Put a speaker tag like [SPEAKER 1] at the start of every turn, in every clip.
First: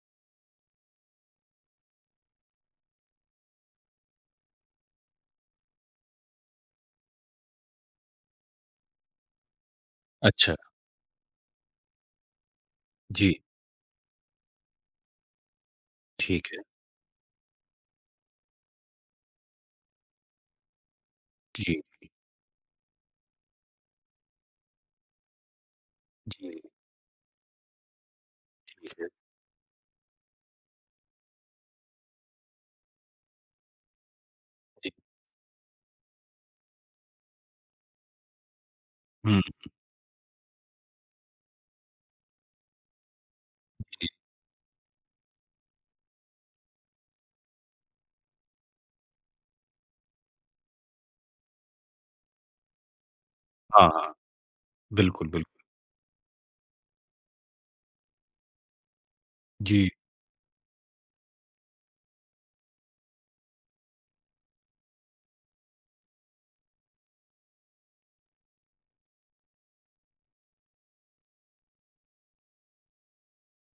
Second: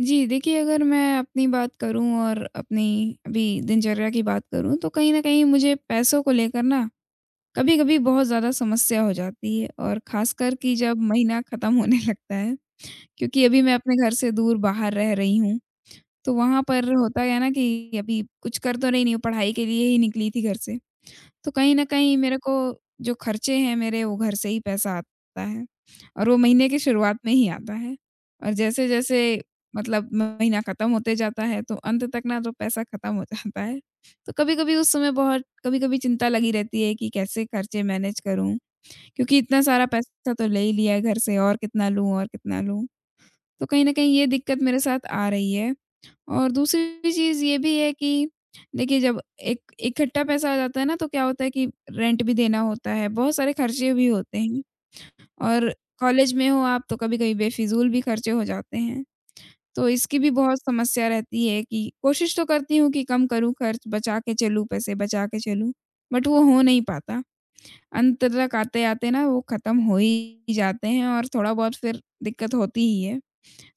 [SPEAKER 1] जी, देखिए अगर मैं अपनी बात करूँ और अपनी अभी दिनचर्या की बात करूँ तो कहीं न कहीं मुझे पैसों को लेकर ना कभी-कभी बहुत ज़्यादा समस्या हो जाती है और
[SPEAKER 2] अच्छा,
[SPEAKER 1] ख़ासकर कि जब महीना ख़त्म होने लगता है।
[SPEAKER 2] जी,
[SPEAKER 1] क्योंकि अभी मैं अपने घर से दूर बाहर रह रही हूँ, तो
[SPEAKER 2] ठीक है।
[SPEAKER 1] वहाँ पर होता है ना कि अभी कुछ कर तो नहीं रही हूँ, पढ़ाई के लिए ही निकली थी घर से। तो कहीं
[SPEAKER 2] जी,
[SPEAKER 1] न कहीं मेरे को जो खर्चे हैं मेरे वो घर से ही पैसा आता है और वो
[SPEAKER 2] जी,
[SPEAKER 1] महीने की शुरुआत में ही आता है। और
[SPEAKER 2] ठीक है,
[SPEAKER 1] जैसे-जैसे मतलब महीना खत्म होते जाता है तो अंत तक ना तो पैसा खत्म हो जाता है। तो कभी-कभी
[SPEAKER 2] जी।
[SPEAKER 1] उस समय बहुत कभी-कभी चिंता लगी रहती है कि कैसे खर्चे मैनेज करूँ? क्योंकि
[SPEAKER 2] हुँ,
[SPEAKER 1] इतना सारा पैसा तो ले ही लिया है घर से और कितना लूँ और कितना लूँ? तो कहीं न कहीं ये दिक्कत मेरे साथ आ रही है। और दूसरी चीज़ ये भी है कि देखिए जब एक इकट्ठा पैसा आ जाता है ना तो क्या होता है कि रेंट भी देना होता है, बहुत सारे
[SPEAKER 2] हाँ,
[SPEAKER 1] खर्चे भी
[SPEAKER 2] हाँ,
[SPEAKER 1] होते हैं
[SPEAKER 2] बिल्कुल, बिल्कुल।
[SPEAKER 1] और कॉलेज में हो आप तो कभी-कभी बेफिज़ूल भी खर्चे हो जाते हैं। तो
[SPEAKER 2] जी,
[SPEAKER 1] इसकी भी बहुत समस्या रहती है कि कोशिश तो करती हूँ कि कम करूँ खर्च, बचा के चलूँ, पैसे बचा के चलूँ, बट वो हो नहीं पाता। अंत तक आते-आते ना वो ख़त्म हो ही जाते हैं और थोड़ा बहुत फिर दिक्कत होती ही है।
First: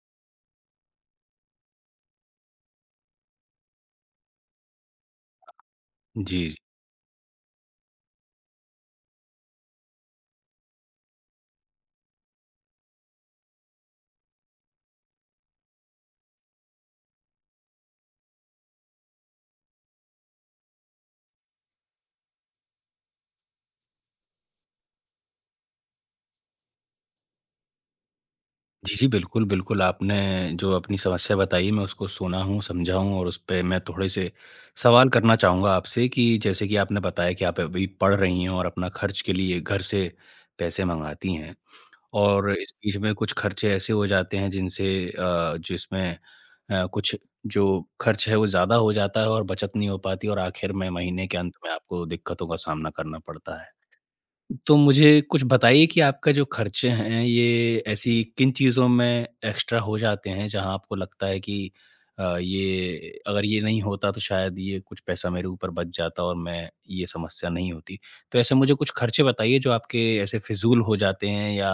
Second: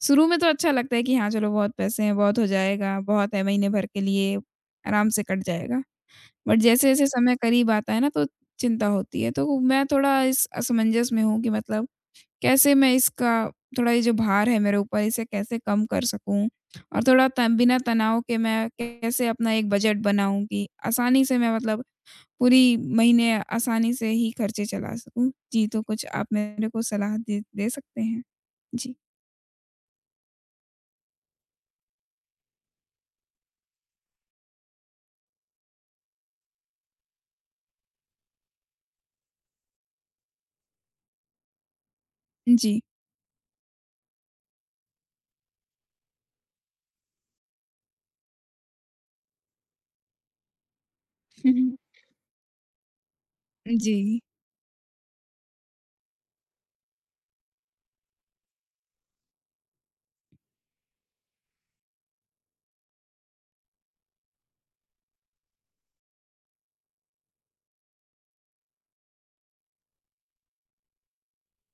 [SPEAKER 1] शुरू में तो अच्छा लगता है कि हाँ, चलो बहुत पैसे हैं, बहुत हो जाएगा, बहुत है महीने भर के लिए, आराम से कट जाएगा।
[SPEAKER 2] जी,
[SPEAKER 1] बट जैसे-जैसे समय करीब आता है ना तो चिंता होती है। तो मैं थोड़ा इस असमंजस में हूँ कि मतलब कैसे मैं इसका थोड़ा ये जो भार है मेरे ऊपर इसे कैसे कम कर सकूँ? और थोड़ा त बिना तनाव के मैं कैसे अपना एक बजट बनाऊँ कि आसानी से मैं मतलब पूरी महीने आसानी से ही खर्चे चला सकूँ। जी, तो कुछ आप मेरे को सलाह दे दे सकते हैं? जी।
[SPEAKER 2] जी, जी, बिल्कुल, बिल्कुल, आपने जो अपनी समस्या बताई मैं उसको सुना हूँ, समझा हूँ और उसपे मैं थोड़े से सवाल करना चाहूँगा आपसे कि जैसे कि आपने बताया कि आप अभी पढ़ रही हैं और अपना खर्च के लिए घर से पैसे मँगाती हैं। और इस
[SPEAKER 1] जी।
[SPEAKER 2] बीच में कुछ खर्चे ऐसे हो जाते हैं जिनसे जिसमें कुछ जो खर्च है वो ज़्यादा हो जाता है और बचत नहीं हो पाती और आखिर में महीने के अंत
[SPEAKER 1] हुँ,
[SPEAKER 2] में
[SPEAKER 1] हुँ।
[SPEAKER 2] आपको दिक्कतों का सामना करना पड़ता है।
[SPEAKER 1] जी।
[SPEAKER 2] तो मुझे कुछ बताइए कि आपका जो खर्चे हैं, ये ऐसी किन चीज़ों में एक्स्ट्रा हो जाते हैं, जहाँ आपको लगता है कि ये अगर ये नहीं होता तो शायद ये कुछ पैसा मेरे ऊपर बच जाता और मैं ये समस्या नहीं होती। तो ऐसे मुझे कुछ खर्चे बताइए जो आपके ऐसे फिज़ूल हो जाते हैं या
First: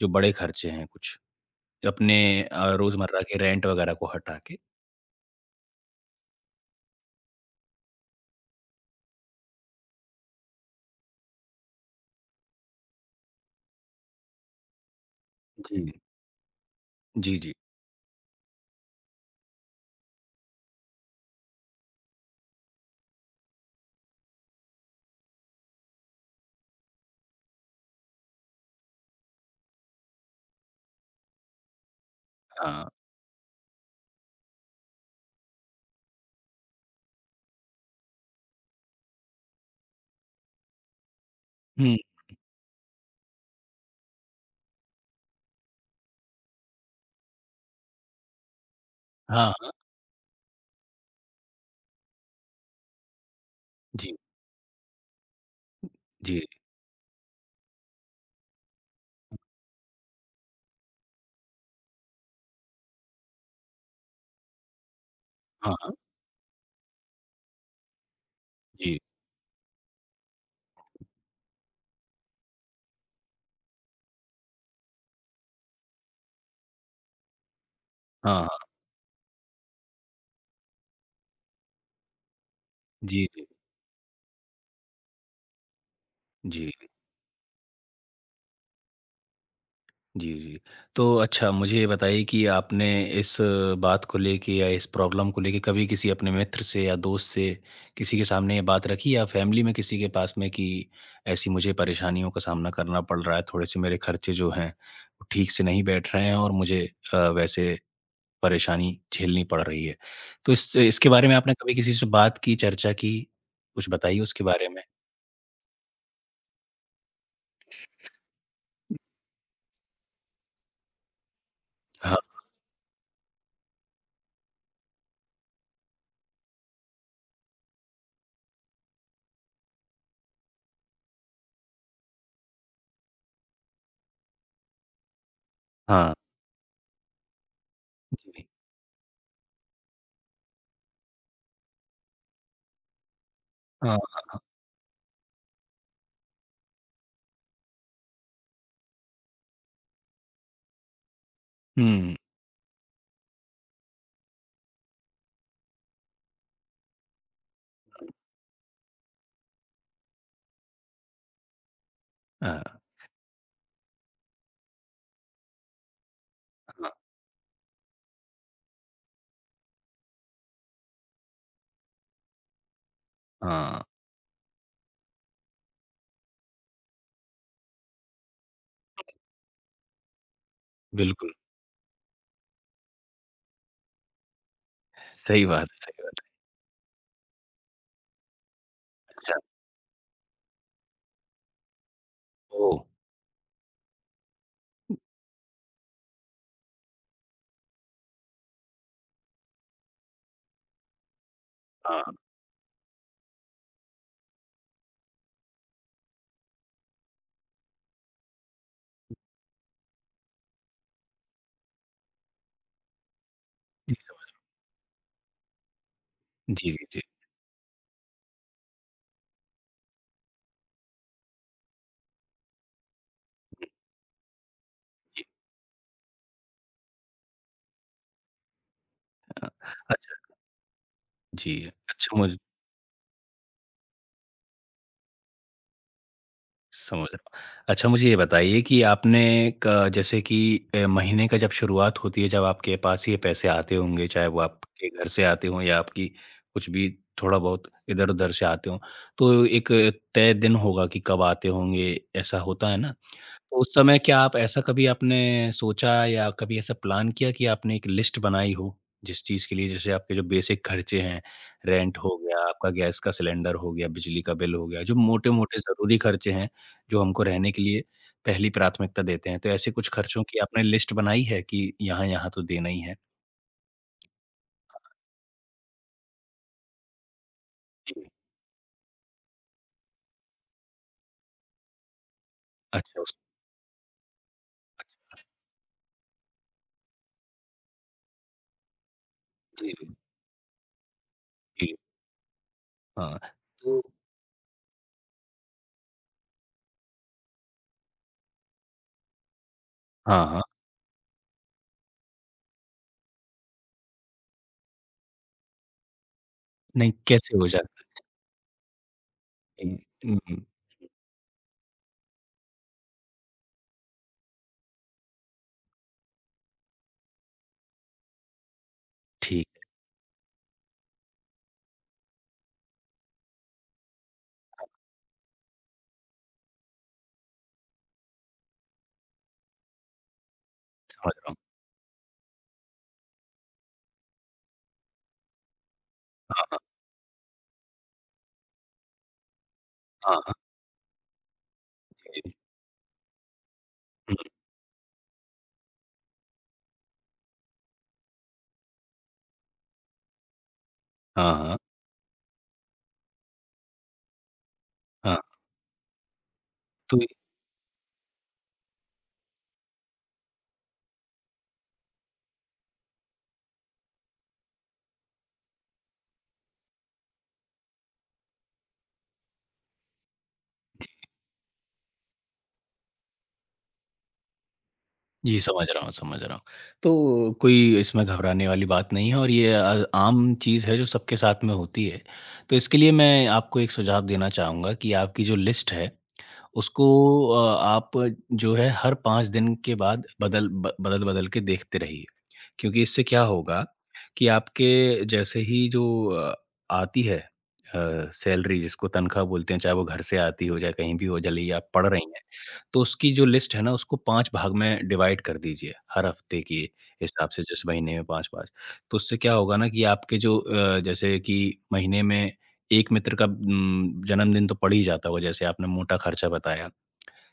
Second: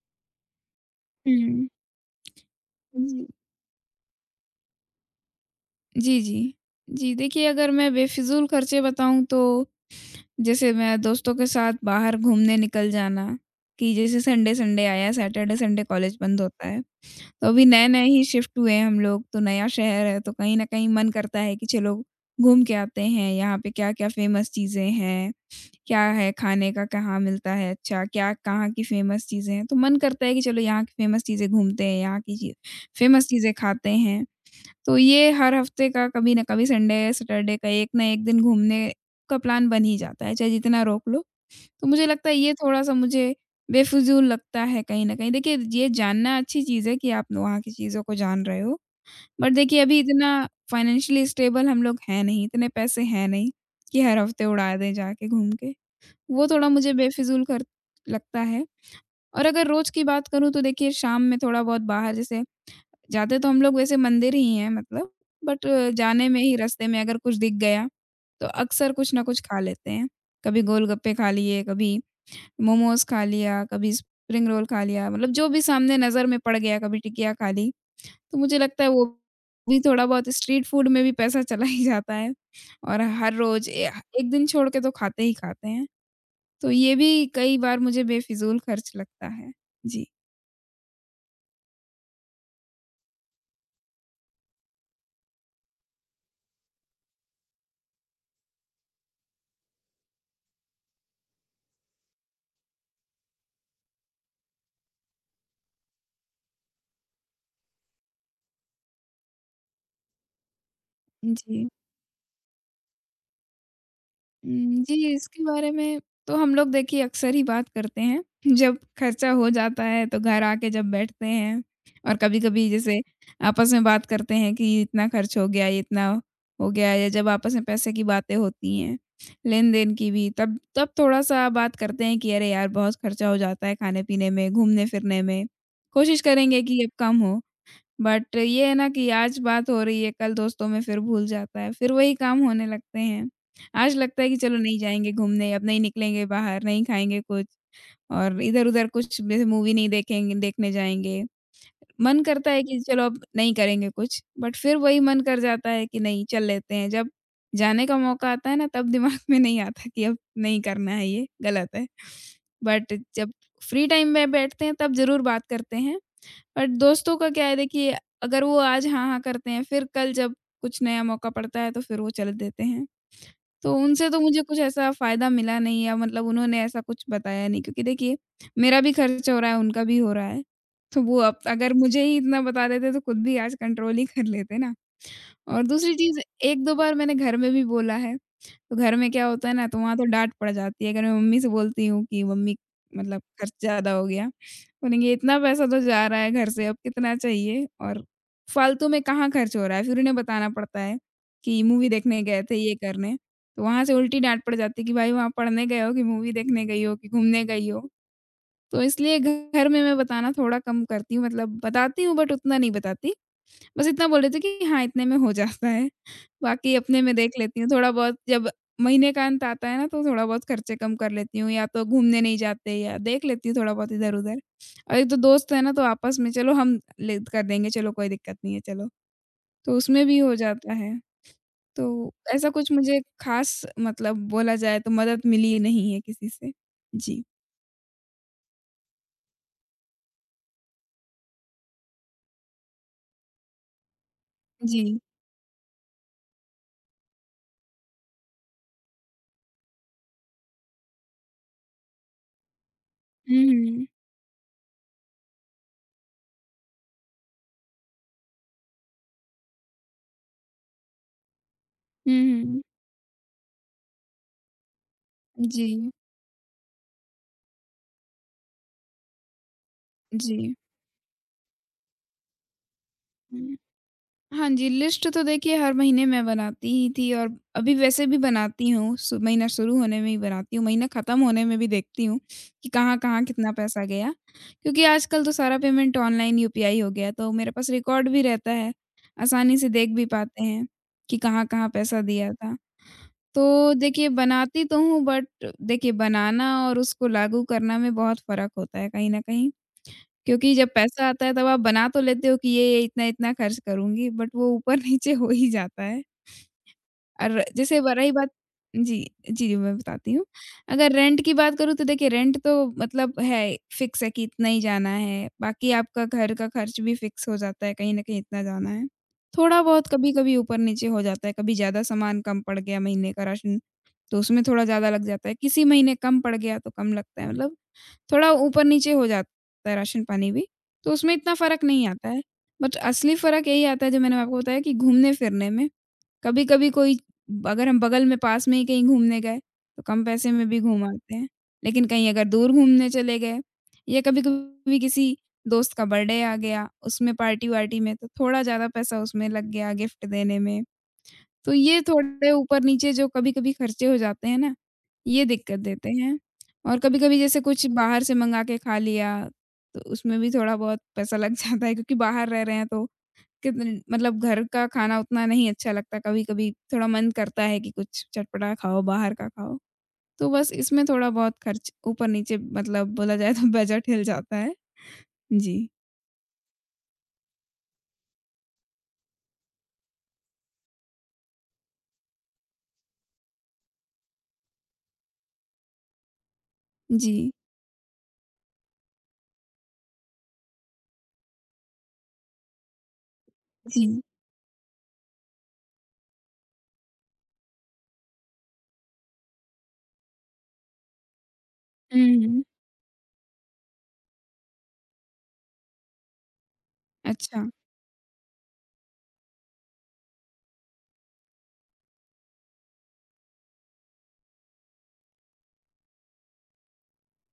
[SPEAKER 2] जो बड़े खर्चे हैं कुछ,
[SPEAKER 1] हुँ,
[SPEAKER 2] अपने रोज़मर्रा
[SPEAKER 1] जी।
[SPEAKER 2] के रेंट वगैरह को हटा के?
[SPEAKER 1] जी, जी। जी, देखिए अगर मैं बेफ़िज़ूल खर्चे बताऊँ तो जैसे मैं दोस्तों के साथ बाहर घूमने निकल जाना, कि जैसे संडे-संडे आया, सैटरडे-संडे
[SPEAKER 2] जी।
[SPEAKER 1] कॉलेज बंद होता है।
[SPEAKER 2] जी,
[SPEAKER 1] तो
[SPEAKER 2] जी।
[SPEAKER 1] अभी नए-नए ही शिफ्ट हुए हैं हम लोग, तो नया शहर है तो कहीं न कहीं मन करता है कि चलो घूम के आते हैं, यहाँ पे क्या-क्या फ़ेमस चीज़ें हैं। क्या है खाने का, कहाँ मिलता है अच्छा, क्या कहाँ की फ़ेमस चीज़ें हैं? तो मन करता है कि चलो यहाँ की फ़ेमस चीज़ें घूमते हैं, यहाँ की चीज़
[SPEAKER 2] हाँ।
[SPEAKER 1] फ़ेमस चीज़ें खाते हैं। तो ये हर हफ़्ते का कभी न कभी संडे, सैटरडे का एक ना एक दिन घूमने का प्लान बन ही जाता है, चाहे जितना रोक लो। तो
[SPEAKER 2] हुँ।
[SPEAKER 1] मुझे लगता है ये थोड़ा-सा मुझे बेफ़िज़ूल लगता है कहीं न कहीं। देखिए, ये जानना अच्छी चीज़ है कि आप वहाँ की चीज़ों को जान रहे हो।
[SPEAKER 2] हाँ,
[SPEAKER 1] बट
[SPEAKER 2] हाँ।
[SPEAKER 1] देखिए, अभी इतना फ़ाइनेंशियली स्टेबल हम लोग हैं नहीं, इतने पैसे हैं नहीं कि
[SPEAKER 2] जी,
[SPEAKER 1] हर हफ़्ते उड़ा दें जाके घूम के।
[SPEAKER 2] जी।
[SPEAKER 1] वो थोड़ा मुझे बेफ़िज़ूल खर्च लगता है और अगर रोज़ की बात करूँ तो देखिए शाम में थोड़ा-बहुत बाहर जैसे जाते तो हम लोग वैसे मंदिर ही हैं मतलब बट
[SPEAKER 2] हाँ, हाँ।
[SPEAKER 1] जाने में ही रास्ते में अगर कुछ दिख गया, तो अक्सर
[SPEAKER 2] जी।
[SPEAKER 1] कुछ ना कुछ खा लेते हैं। कभी गोलगप्पे खा लिए, कभी मोमोज़ खा लिया, कभी स्प्रिंग रोल खा लिया, मतलब जो भी सामने नज़र में पड़ गया, कभी टिकिया खा ली। तो
[SPEAKER 2] हाँ, हाँ।
[SPEAKER 1] मुझे लगता है वो भी थोड़ा-बहुत स्ट्रीट फूड में भी पैसा चला ही जाता है और
[SPEAKER 2] जी,
[SPEAKER 1] हर
[SPEAKER 2] जी।
[SPEAKER 1] रोज़ ए एक दिन छोड़ के तो खाते ही खाते हैं। तो
[SPEAKER 2] जी।
[SPEAKER 1] ये भी कई बार मुझे बेफिज़ूल खर्च लगता है। जी।
[SPEAKER 2] जी, जी। तो अच्छा मुझे ये बताइए कि आपने इस बात को लेके या इस प्रॉब्लम को लेके कभी किसी अपने मित्र से या दोस्त से किसी के सामने ये बात रखी या फैमिली में किसी के पास में कि ऐसी मुझे परेशानियों का सामना करना पड़ रहा है, थोड़े-से मेरे खर्चे जो हैं, वो ठीक से नहीं बैठ रहे हैं और मुझे वैसे परेशानी झेलनी पड़ रही है। तो इस इसके बारे में आपने
[SPEAKER 1] जी।
[SPEAKER 2] कभी किसी से बात की, चर्चा की? कुछ बताइए उसके बारे में?
[SPEAKER 1] जी, इसके बारे में तो हम लोग देखिए अक्सर ही बात करते हैं। जब खर्चा हो जाता है तो घर आके जब बैठते हैं
[SPEAKER 2] हाँ,
[SPEAKER 1] और कभी-कभी जैसे आपस में बात करते हैं कि इतना खर्च हो गया, ये इतना हो गया या जब आपस में पैसे की बातें होती हैं, लेन-देन की भी तब तब थोड़ा-सा बात करते हैं कि अरे यार! बहुत खर्चा हो जाता है खाने-पीने में, घूमने-फिरने में।
[SPEAKER 2] हाँ।
[SPEAKER 1] कोशिश करेंगे कि अब कम हो। बट
[SPEAKER 2] जी।
[SPEAKER 1] ये है ना कि आज बात हो रही है, कल दोस्तों में फिर भूल जाता है, फिर वही काम होने लगते हैं। आज
[SPEAKER 2] हाँ।
[SPEAKER 1] लगता है कि चलो नहीं जाएँगे घूमने, अब नहीं निकलेंगे बाहर, नहीं खाएँगे कुछ और इधर-उधर कुछ जैसे मूवी नहीं देखेंगे देखने जाएँगे।
[SPEAKER 2] हुँ।
[SPEAKER 1] मन करता है कि चलो अब नहीं करेंगे कुछ, बट फिर वही मन कर जाता है कि नहीं चल लेते हैं। जब जाने का मौका आता है ना तब दिमाग में नहीं आता कि अब नहीं करना है ये, गलत है।
[SPEAKER 2] हाँ,
[SPEAKER 1] बट जब फ्री टाइम में बैठते हैं तब ज़रूर बात करते हैं। बट
[SPEAKER 2] हाँ,
[SPEAKER 1] दोस्तों का क्या है देखिए अगर वो आज हाँ-हाँ करते हैं, फिर कल जब कुछ नया मौका पड़ता है तो फिर वो चल देते हैं। तो
[SPEAKER 2] हाँ।
[SPEAKER 1] उनसे तो मुझे कुछ ऐसा फ़ायदा मिला नहीं या मतलब उन्होंने ऐसा कुछ बताया नहीं क्योंकि देखिए मेरा भी खर्च हो रहा है, उनका भी हो रहा है। तो वो
[SPEAKER 2] बिल्कुल।
[SPEAKER 1] अब अगर मुझे ही इतना बता देते तो खुद भी आज कंट्रोल ही कर लेते ना।
[SPEAKER 2] सही
[SPEAKER 1] और
[SPEAKER 2] बात है, सही
[SPEAKER 1] दूसरी चीज़
[SPEAKER 2] बात है।
[SPEAKER 1] 1-2 बार मैंने घर में भी बोला है, तो घर में क्या
[SPEAKER 2] अच्छा,
[SPEAKER 1] होता है ना तो वहाँ तो डाँट पड़ जाती है। अगर मैं मम्मी से बोलती हूँ कि मम्मी
[SPEAKER 2] ओह!
[SPEAKER 1] मतलब खर्च ज़्यादा हो गया, बोलेंगे इतना पैसा तो जा रहा है घर से अब कितना चाहिए और फालतू में कहाँ खर्च हो रहा है? फिर उन्हें बताना पड़ता है कि मूवी
[SPEAKER 2] हाँ,
[SPEAKER 1] देखने गए थे, ये करने। तो वहाँ से उल्टी डाँट पड़ जाती है कि भाई वहाँ पढ़ने गए हो कि मूवी देखने गई हो कि घूमने गई हो? तो इसलिए घर में मैं बताना थोड़ा कम करती हूँ मतलब बताती हूँ बट उतना नहीं बताती। बस
[SPEAKER 2] जी,
[SPEAKER 1] इतना बोल
[SPEAKER 2] समझ
[SPEAKER 1] देती हूँ कि हाँ, इतने में हो जाता है।
[SPEAKER 2] जी,
[SPEAKER 1] बाकी
[SPEAKER 2] जी, जी,
[SPEAKER 1] अपने में देख लेती हूँ थोड़ा बहुत जब महीने का अंत आता है ना तो थोड़ा बहुत खर्चे कम कर लेती हूँ या तो घूमने नहीं जाते या देख लेती हूँ थोड़ा बहुत इधर-उधर। और एक तो
[SPEAKER 2] जी।
[SPEAKER 1] दोस्त है ना तो आपस में चलो हम ले कर देंगे चलो कोई दिक्कत नहीं है चलो।
[SPEAKER 2] अ,
[SPEAKER 1] तो उसमें
[SPEAKER 2] अच्छा
[SPEAKER 1] भी हो जाता है।
[SPEAKER 2] जी,
[SPEAKER 1] तो
[SPEAKER 2] अच्छा मुझ
[SPEAKER 1] ऐसा कुछ मुझे ख़ास मतलब बोला जाए तो मदद मिली नहीं है किसी से।
[SPEAKER 2] समझ रहा
[SPEAKER 1] जी।
[SPEAKER 2] हूँ। अच्छा मुझे ये बताइए कि आपने क जैसे कि महीने का जब शुरुआत होती है, जब आपके पास ये पैसे आते होंगे, चाहे वो आपके
[SPEAKER 1] जी।
[SPEAKER 2] घर से आते हों या आपकी कुछ भी थोड़ा बहुत इधर-उधर से आते हों, तो एक तय दिन होगा कि कब आते होंगे, ऐसा होता है ना?
[SPEAKER 1] हुँ,
[SPEAKER 2] तो उस
[SPEAKER 1] हुँ।
[SPEAKER 2] समय क्या आप ऐसा कभी आपने सोचा या कभी ऐसा प्लान किया कि आपने एक लिस्ट बनाई हो, जिस चीज़ के लिए जैसे आपके जो बेसिक खर्चे हैं, रेंट
[SPEAKER 1] हुँ,
[SPEAKER 2] हो गया,
[SPEAKER 1] हुँ।
[SPEAKER 2] आपका गैस का सिलेंडर हो गया, बिजली का बिल हो गया, जो मोटे-मोटे
[SPEAKER 1] जी,
[SPEAKER 2] ज़रूरी खर्चे हैं, जो हमको रहने के लिए पहली प्राथमिकता देते हैं। तो ऐसे कुछ खर्चों की
[SPEAKER 1] जी।
[SPEAKER 2] आपने लिस्ट बनाई है कि यहाँ-यहाँ तो देना ही है?
[SPEAKER 1] हुँ। हाँ जी, लिस्ट तो देखिए हर महीने मैं बनाती ही थी और अभी वैसे
[SPEAKER 2] जी।
[SPEAKER 1] भी बनाती हूँ, सु महीना शुरू होने में ही बनाती हूँ, महीना ख़त्म होने में भी देखती हूँ कि
[SPEAKER 2] अच्छा उस
[SPEAKER 1] कहाँ-कहाँ कितना पैसा गया। क्योंकि
[SPEAKER 2] अच्छा,
[SPEAKER 1] आजकल तो सारा पेमेंट ऑनलाइन यूपीआई हो गया है, तो मेरे पास रिकॉर्ड भी रहता है, आसानी से
[SPEAKER 2] जी, जी,
[SPEAKER 1] देख भी पाते हैं कि कहाँ-कहाँ
[SPEAKER 2] जी।
[SPEAKER 1] पैसा दिया था।
[SPEAKER 2] हाँ,
[SPEAKER 1] तो
[SPEAKER 2] तो
[SPEAKER 1] देखिए बनाती तो हूँ बट देखिए बनाना और उसको लागू करना में बहुत फ़र्क होता है कहीं न कहीं।
[SPEAKER 2] हाँ, हाँ।
[SPEAKER 1] क्योंकि जब पैसा आता है तब आप बना तो लेते हो कि ये इतना-इतना खर्च करूँगी, बट वो ऊपर-नीचे हो ही जाता है।
[SPEAKER 2] नहीं, कैसे
[SPEAKER 1] और
[SPEAKER 2] हो
[SPEAKER 1] जैसे ब
[SPEAKER 2] जाता
[SPEAKER 1] रही बात जी, जी, जी,
[SPEAKER 2] है?
[SPEAKER 1] मैं बताती
[SPEAKER 2] हुँ,
[SPEAKER 1] हूँ।
[SPEAKER 2] हुँ,
[SPEAKER 1] अगर रेंट की बात करूँ तो देखिए रेंट तो मतलब है, फिक्स है कि इतना ही जाना है, बाकी आपका घर का खर्च भी फिक्स हो जाता है, कहीं न कहीं इतना जाना है।
[SPEAKER 2] ठीक
[SPEAKER 1] थोड़ा
[SPEAKER 2] है,
[SPEAKER 1] बहुत कभी-कभी ऊपर-नीचे हो जाता है, कभी ज़्यादा सामान कम पड़ गया महीने का राशन, तो उसमें थोड़ा ज़्यादा लग जाता है, किसी महीने कम पड़ गया तो कम लगता है मतलब थोड़ा ऊपर-नीचे हो जाता है राशन पानी भी, तो
[SPEAKER 2] समझ
[SPEAKER 1] उसमें
[SPEAKER 2] रहा
[SPEAKER 1] इतना
[SPEAKER 2] हूँ।
[SPEAKER 1] फ़र्क नहीं आता है। बट असली फ़र्क यही आता है जो मैंने आपको बताया कि घूमने-फिरने में,
[SPEAKER 2] हाँ,
[SPEAKER 1] कभी-कभी कोई अगर हम बगल में पास में ही कहीं घूमने गए, तो कम
[SPEAKER 2] हाँ,
[SPEAKER 1] पैसे
[SPEAKER 2] हाँ,
[SPEAKER 1] में भी घूम आते हैं। लेकिन कहीं
[SPEAKER 2] जी।
[SPEAKER 1] अगर दूर घूमने चले गए या
[SPEAKER 2] हुँ,
[SPEAKER 1] कभी-कभी किसी दोस्त का बर्थडे आ गया, उसमें पार्टी-वार्टी में तो थोड़ा ज़्यादा पैसा उसमें लग गया गिफ्ट देने में।
[SPEAKER 2] हाँ,
[SPEAKER 1] तो
[SPEAKER 2] हाँ।
[SPEAKER 1] ये थोड़े ऊपर-नीचे जो कभी-कभी खर्चे हो जाते हैं ना,
[SPEAKER 2] हाँ,
[SPEAKER 1] ये दिक्कत देते हैं और
[SPEAKER 2] तो
[SPEAKER 1] कभी-कभी जैसे कुछ बाहर से मँगा के खा लिया, तो उसमें भी थोड़ा बहुत पैसा लग जाता है क्योंकि बाहर रह रहे हैं तो कितन मतलब घर का खाना उतना नहीं अच्छा लगता कभी-कभी थोड़ा मन करता है कि कुछ चटपटा खाओ, बाहर का खाओ। तो बस इसमें थोड़ा बहुत खर्च ऊपर-नीचे मतलब बोला जाए तो बजट हिल जाता है।
[SPEAKER 2] जी, समझ
[SPEAKER 1] जी।
[SPEAKER 2] रहा हूँ, समझ रहा हूँ। तो कोई इसमें घबराने वाली बात नहीं है और ये आम चीज़ है जो सबके साथ में होती है। तो इसके लिए मैं आपको एक सुझाव देना चाहूँगा कि आपकी जो लिस्ट है, उसको
[SPEAKER 1] जी।
[SPEAKER 2] आप जो है हर 5 दिन के बाद बदल-बदल के देखते रहिए। क्योंकि इससे क्या होगा
[SPEAKER 1] जी।
[SPEAKER 2] कि आपके जैसे ही जो अ, आती है सैलरी जिसको तनख्वाह बोलते हैं, चाहे वो घर से आती हो, चाहे कहीं भी हो, भले ही आप पढ़
[SPEAKER 1] हुँ,
[SPEAKER 2] रही हैं,
[SPEAKER 1] हुँ।
[SPEAKER 2] तो उसकी जो लिस्ट है ना, उसको 5 भाग में डिवाइड कर दीजिए, हर हफ्ते के हिसाब से,
[SPEAKER 1] अच्छा।
[SPEAKER 2] जैसे महीने में 5-5। तो उससे क्या होगा ना कि आपके जो जैसे कि महीने में 1 मित्र का जन्मदिन तो पड़ ही जाता होगा, जैसे आपने मोटा खर्चा बताया।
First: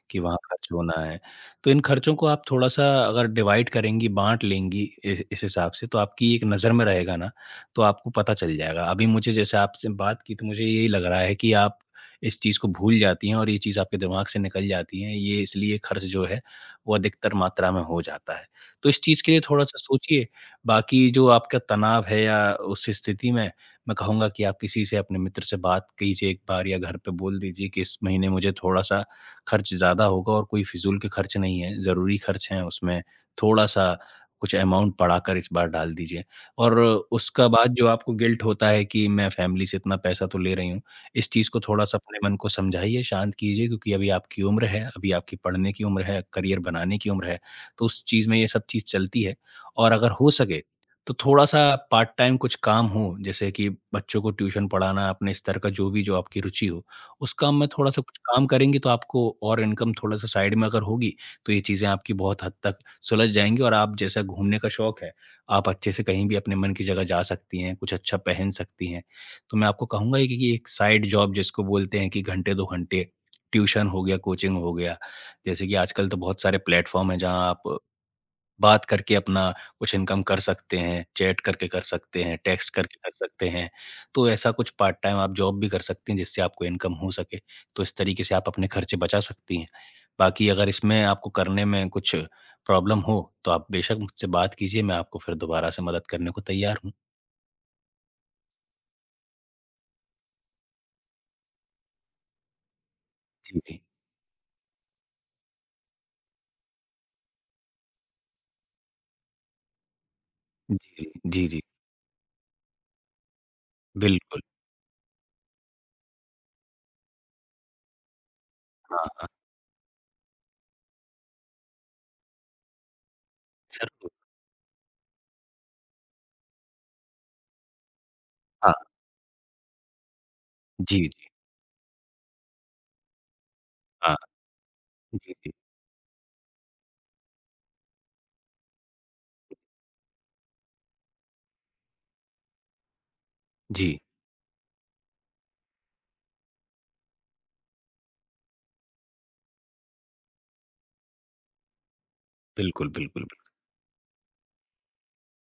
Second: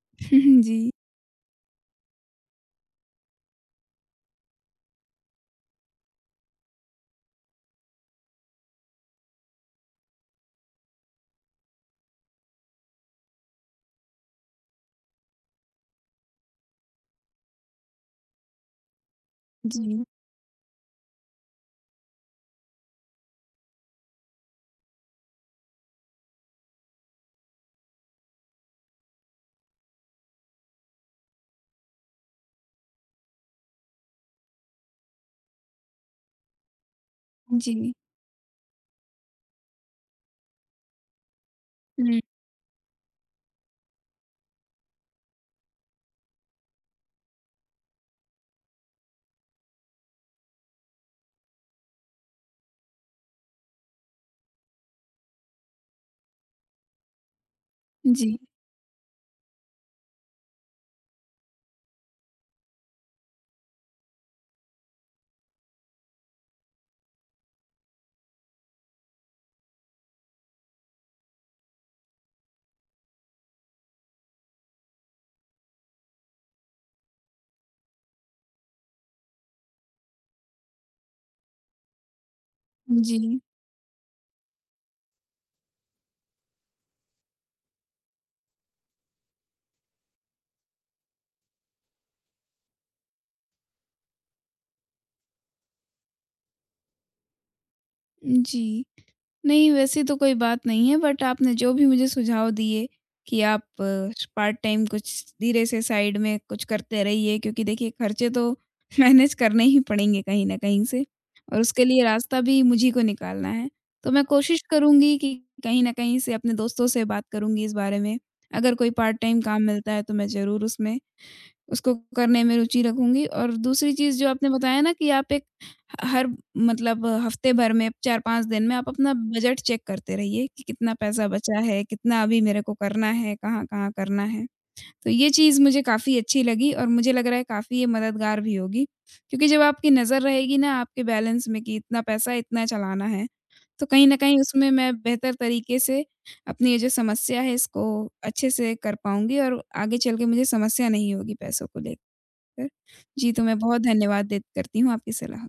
[SPEAKER 2] कि वहाँ खर्च
[SPEAKER 1] जी।
[SPEAKER 2] होना है। तो इन खर्चों को आप थोड़ा-सा अगर डिवाइड करेंगी, बाँट लेंगी इस हिसाब से तो आपकी एक नज़र में रहेगा ना, तो आपको पता चल जाएगा। अभी मुझे जैसे आपसे बात की तो मुझे यही लग रहा है कि आप इस चीज़ को भूल जाती हैं और ये चीज़ आपके दिमाग से निकल जाती है। ये इसलिए खर्च जो है वो अधिकतर मात्रा में हो जाता है। तो इस चीज़ के लिए थोड़ा-सा
[SPEAKER 1] जी।
[SPEAKER 2] सोचिए। बाकी जो आपका तनाव है या उस स्थिति में, मैं कहूँगा कि आप किसी से अपने मित्र से बात कीजिए एक बार या घर पे बोल दीजिए कि इस महीने मुझे थोड़ा-सा खर्च ज़्यादा होगा और कोई फिज़ूल के खर्च नहीं है, ज़रूरी खर्च हैं उसमें थोड़ा-सा कुछ अमाउंट बढ़ाकर इस बार डाल दीजिए। और उसका बाद जो
[SPEAKER 1] जी।
[SPEAKER 2] आपको गिल्ट होता है कि मैं फैमिली से इतना पैसा तो ले रही हूँ, इस चीज़ को थोड़ा-सा अपने
[SPEAKER 1] हुँ।
[SPEAKER 2] मन को समझाइए, शांत कीजिए क्योंकि अभी आपकी उम्र है, अभी आपकी पढ़ने की उम्र है, करियर बनाने की उम्र है, तो उस चीज़ में ये सब चीज़ चलती है। और अगर हो सके तो थोड़ा-सा पार्ट टाइम कुछ काम हो, जैसे कि बच्चों को ट्यूशन पढ़ाना अपने स्तर का जो भी जो आपकी रुचि हो, उस काम में थोड़ा-सा कुछ
[SPEAKER 1] जी।
[SPEAKER 2] काम करेंगी तो आपको और इनकम थोड़ा-सा साइड में अगर होगी, तो ये चीज़ें आपकी बहुत हद तक सुलझ जाएँगी और आप जैसा घूमने का शौक है, आप अच्छे से कहीं भी अपने मन की जगह जा सकती हैं, कुछ अच्छा पहन सकती हैं। तो मैं आपको कहूँगा ये कि एक साइड जॉब जिसको बोलते हैं कि घंटे 2 घंटे, ट्यूशन हो गया, कोचिंग हो गया। जैसे कि आजकल तो बहुत सारे प्लेटफ़ॉर्म हैं जहाँ आप बात करके अपना कुछ इनकम कर सकते हैं, चैट करके कर सकते हैं, टेक्स्ट करके कर
[SPEAKER 1] जी।
[SPEAKER 2] सकते हैं। तो ऐसा कुछ पार्ट टाइम आप जॉब भी कर सकती हैं जिससे आपको इनकम हो सके। तो इस तरीके से आप अपने खर्चे बचा सकती हैं। बाकी अगर इसमें आपको करने में कुछ प्रॉब्लम हो तो आप बेशक मुझसे बात कीजिए, मैं आपको फिर दोबारा से मदद करने को तैयार हूँ।
[SPEAKER 1] जी। नहीं, वैसी तो कोई बात नहीं है बट आपने जो भी मुझे सुझाव दिए कि
[SPEAKER 2] जी,
[SPEAKER 1] आप
[SPEAKER 2] जी।
[SPEAKER 1] पार्ट टाइम कुछ धीरे से साइड में कुछ करते रहिए क्योंकि देखिए खर्चे तो मैनेज करने ही पड़ेंगे कहीं न कहीं से
[SPEAKER 2] जी, जी,
[SPEAKER 1] और
[SPEAKER 2] जी।
[SPEAKER 1] उसके लिए रास्ता भी मुझी को निकालना है। तो मैं
[SPEAKER 2] बिल्कुल।
[SPEAKER 1] कोशिश करूँगी कि कहीं न कहीं से अपने दोस्तों से बात करूँगी इस बारे में। अगर कोई
[SPEAKER 2] हाँ,
[SPEAKER 1] पार्ट
[SPEAKER 2] हाँ।
[SPEAKER 1] टाइम काम मिलता है तो मैं ज़रूर उसमें उसको करने में रुचि रखूँगी और दूसरी
[SPEAKER 2] ज़रूर।
[SPEAKER 1] चीज़ जो आपने बताया ना कि आप एक ह हर मतलब हफ्ते भर में 4-5 दिन
[SPEAKER 2] हाँ।
[SPEAKER 1] में आप अपना बजट चेक करते रहिए कि कितना
[SPEAKER 2] जी,
[SPEAKER 1] पैसा
[SPEAKER 2] जी।
[SPEAKER 1] बचा है, कितना अभी मेरे को करना है, कहाँ-कहाँ
[SPEAKER 2] हाँ।
[SPEAKER 1] करना है। तो ये
[SPEAKER 2] जी, जी।
[SPEAKER 1] चीज़ मुझे काफ़ी अच्छी लगी और मुझे लग रहा है काफ़ी ये मददगार भी होगी। क्योंकि जब आपकी नज़र रहेगी ना आपके बैलेंस में कि इतना पैसा इतना चलाना है, तो
[SPEAKER 2] जी।
[SPEAKER 1] कहीं न कहीं उसमें मैं बेहतर तरीके से अपनी ये जो समस्या है इसको अच्छे से कर पाऊँगी और आगे चल के मुझे समस्या नहीं होगी पैसों को लेकर।
[SPEAKER 2] बिल्कुल, बिल्कुल,
[SPEAKER 1] जी, तो
[SPEAKER 2] बिल्कुल।
[SPEAKER 1] मैं बहुत धन्यवाद दे करती हूँ आपकी सलाह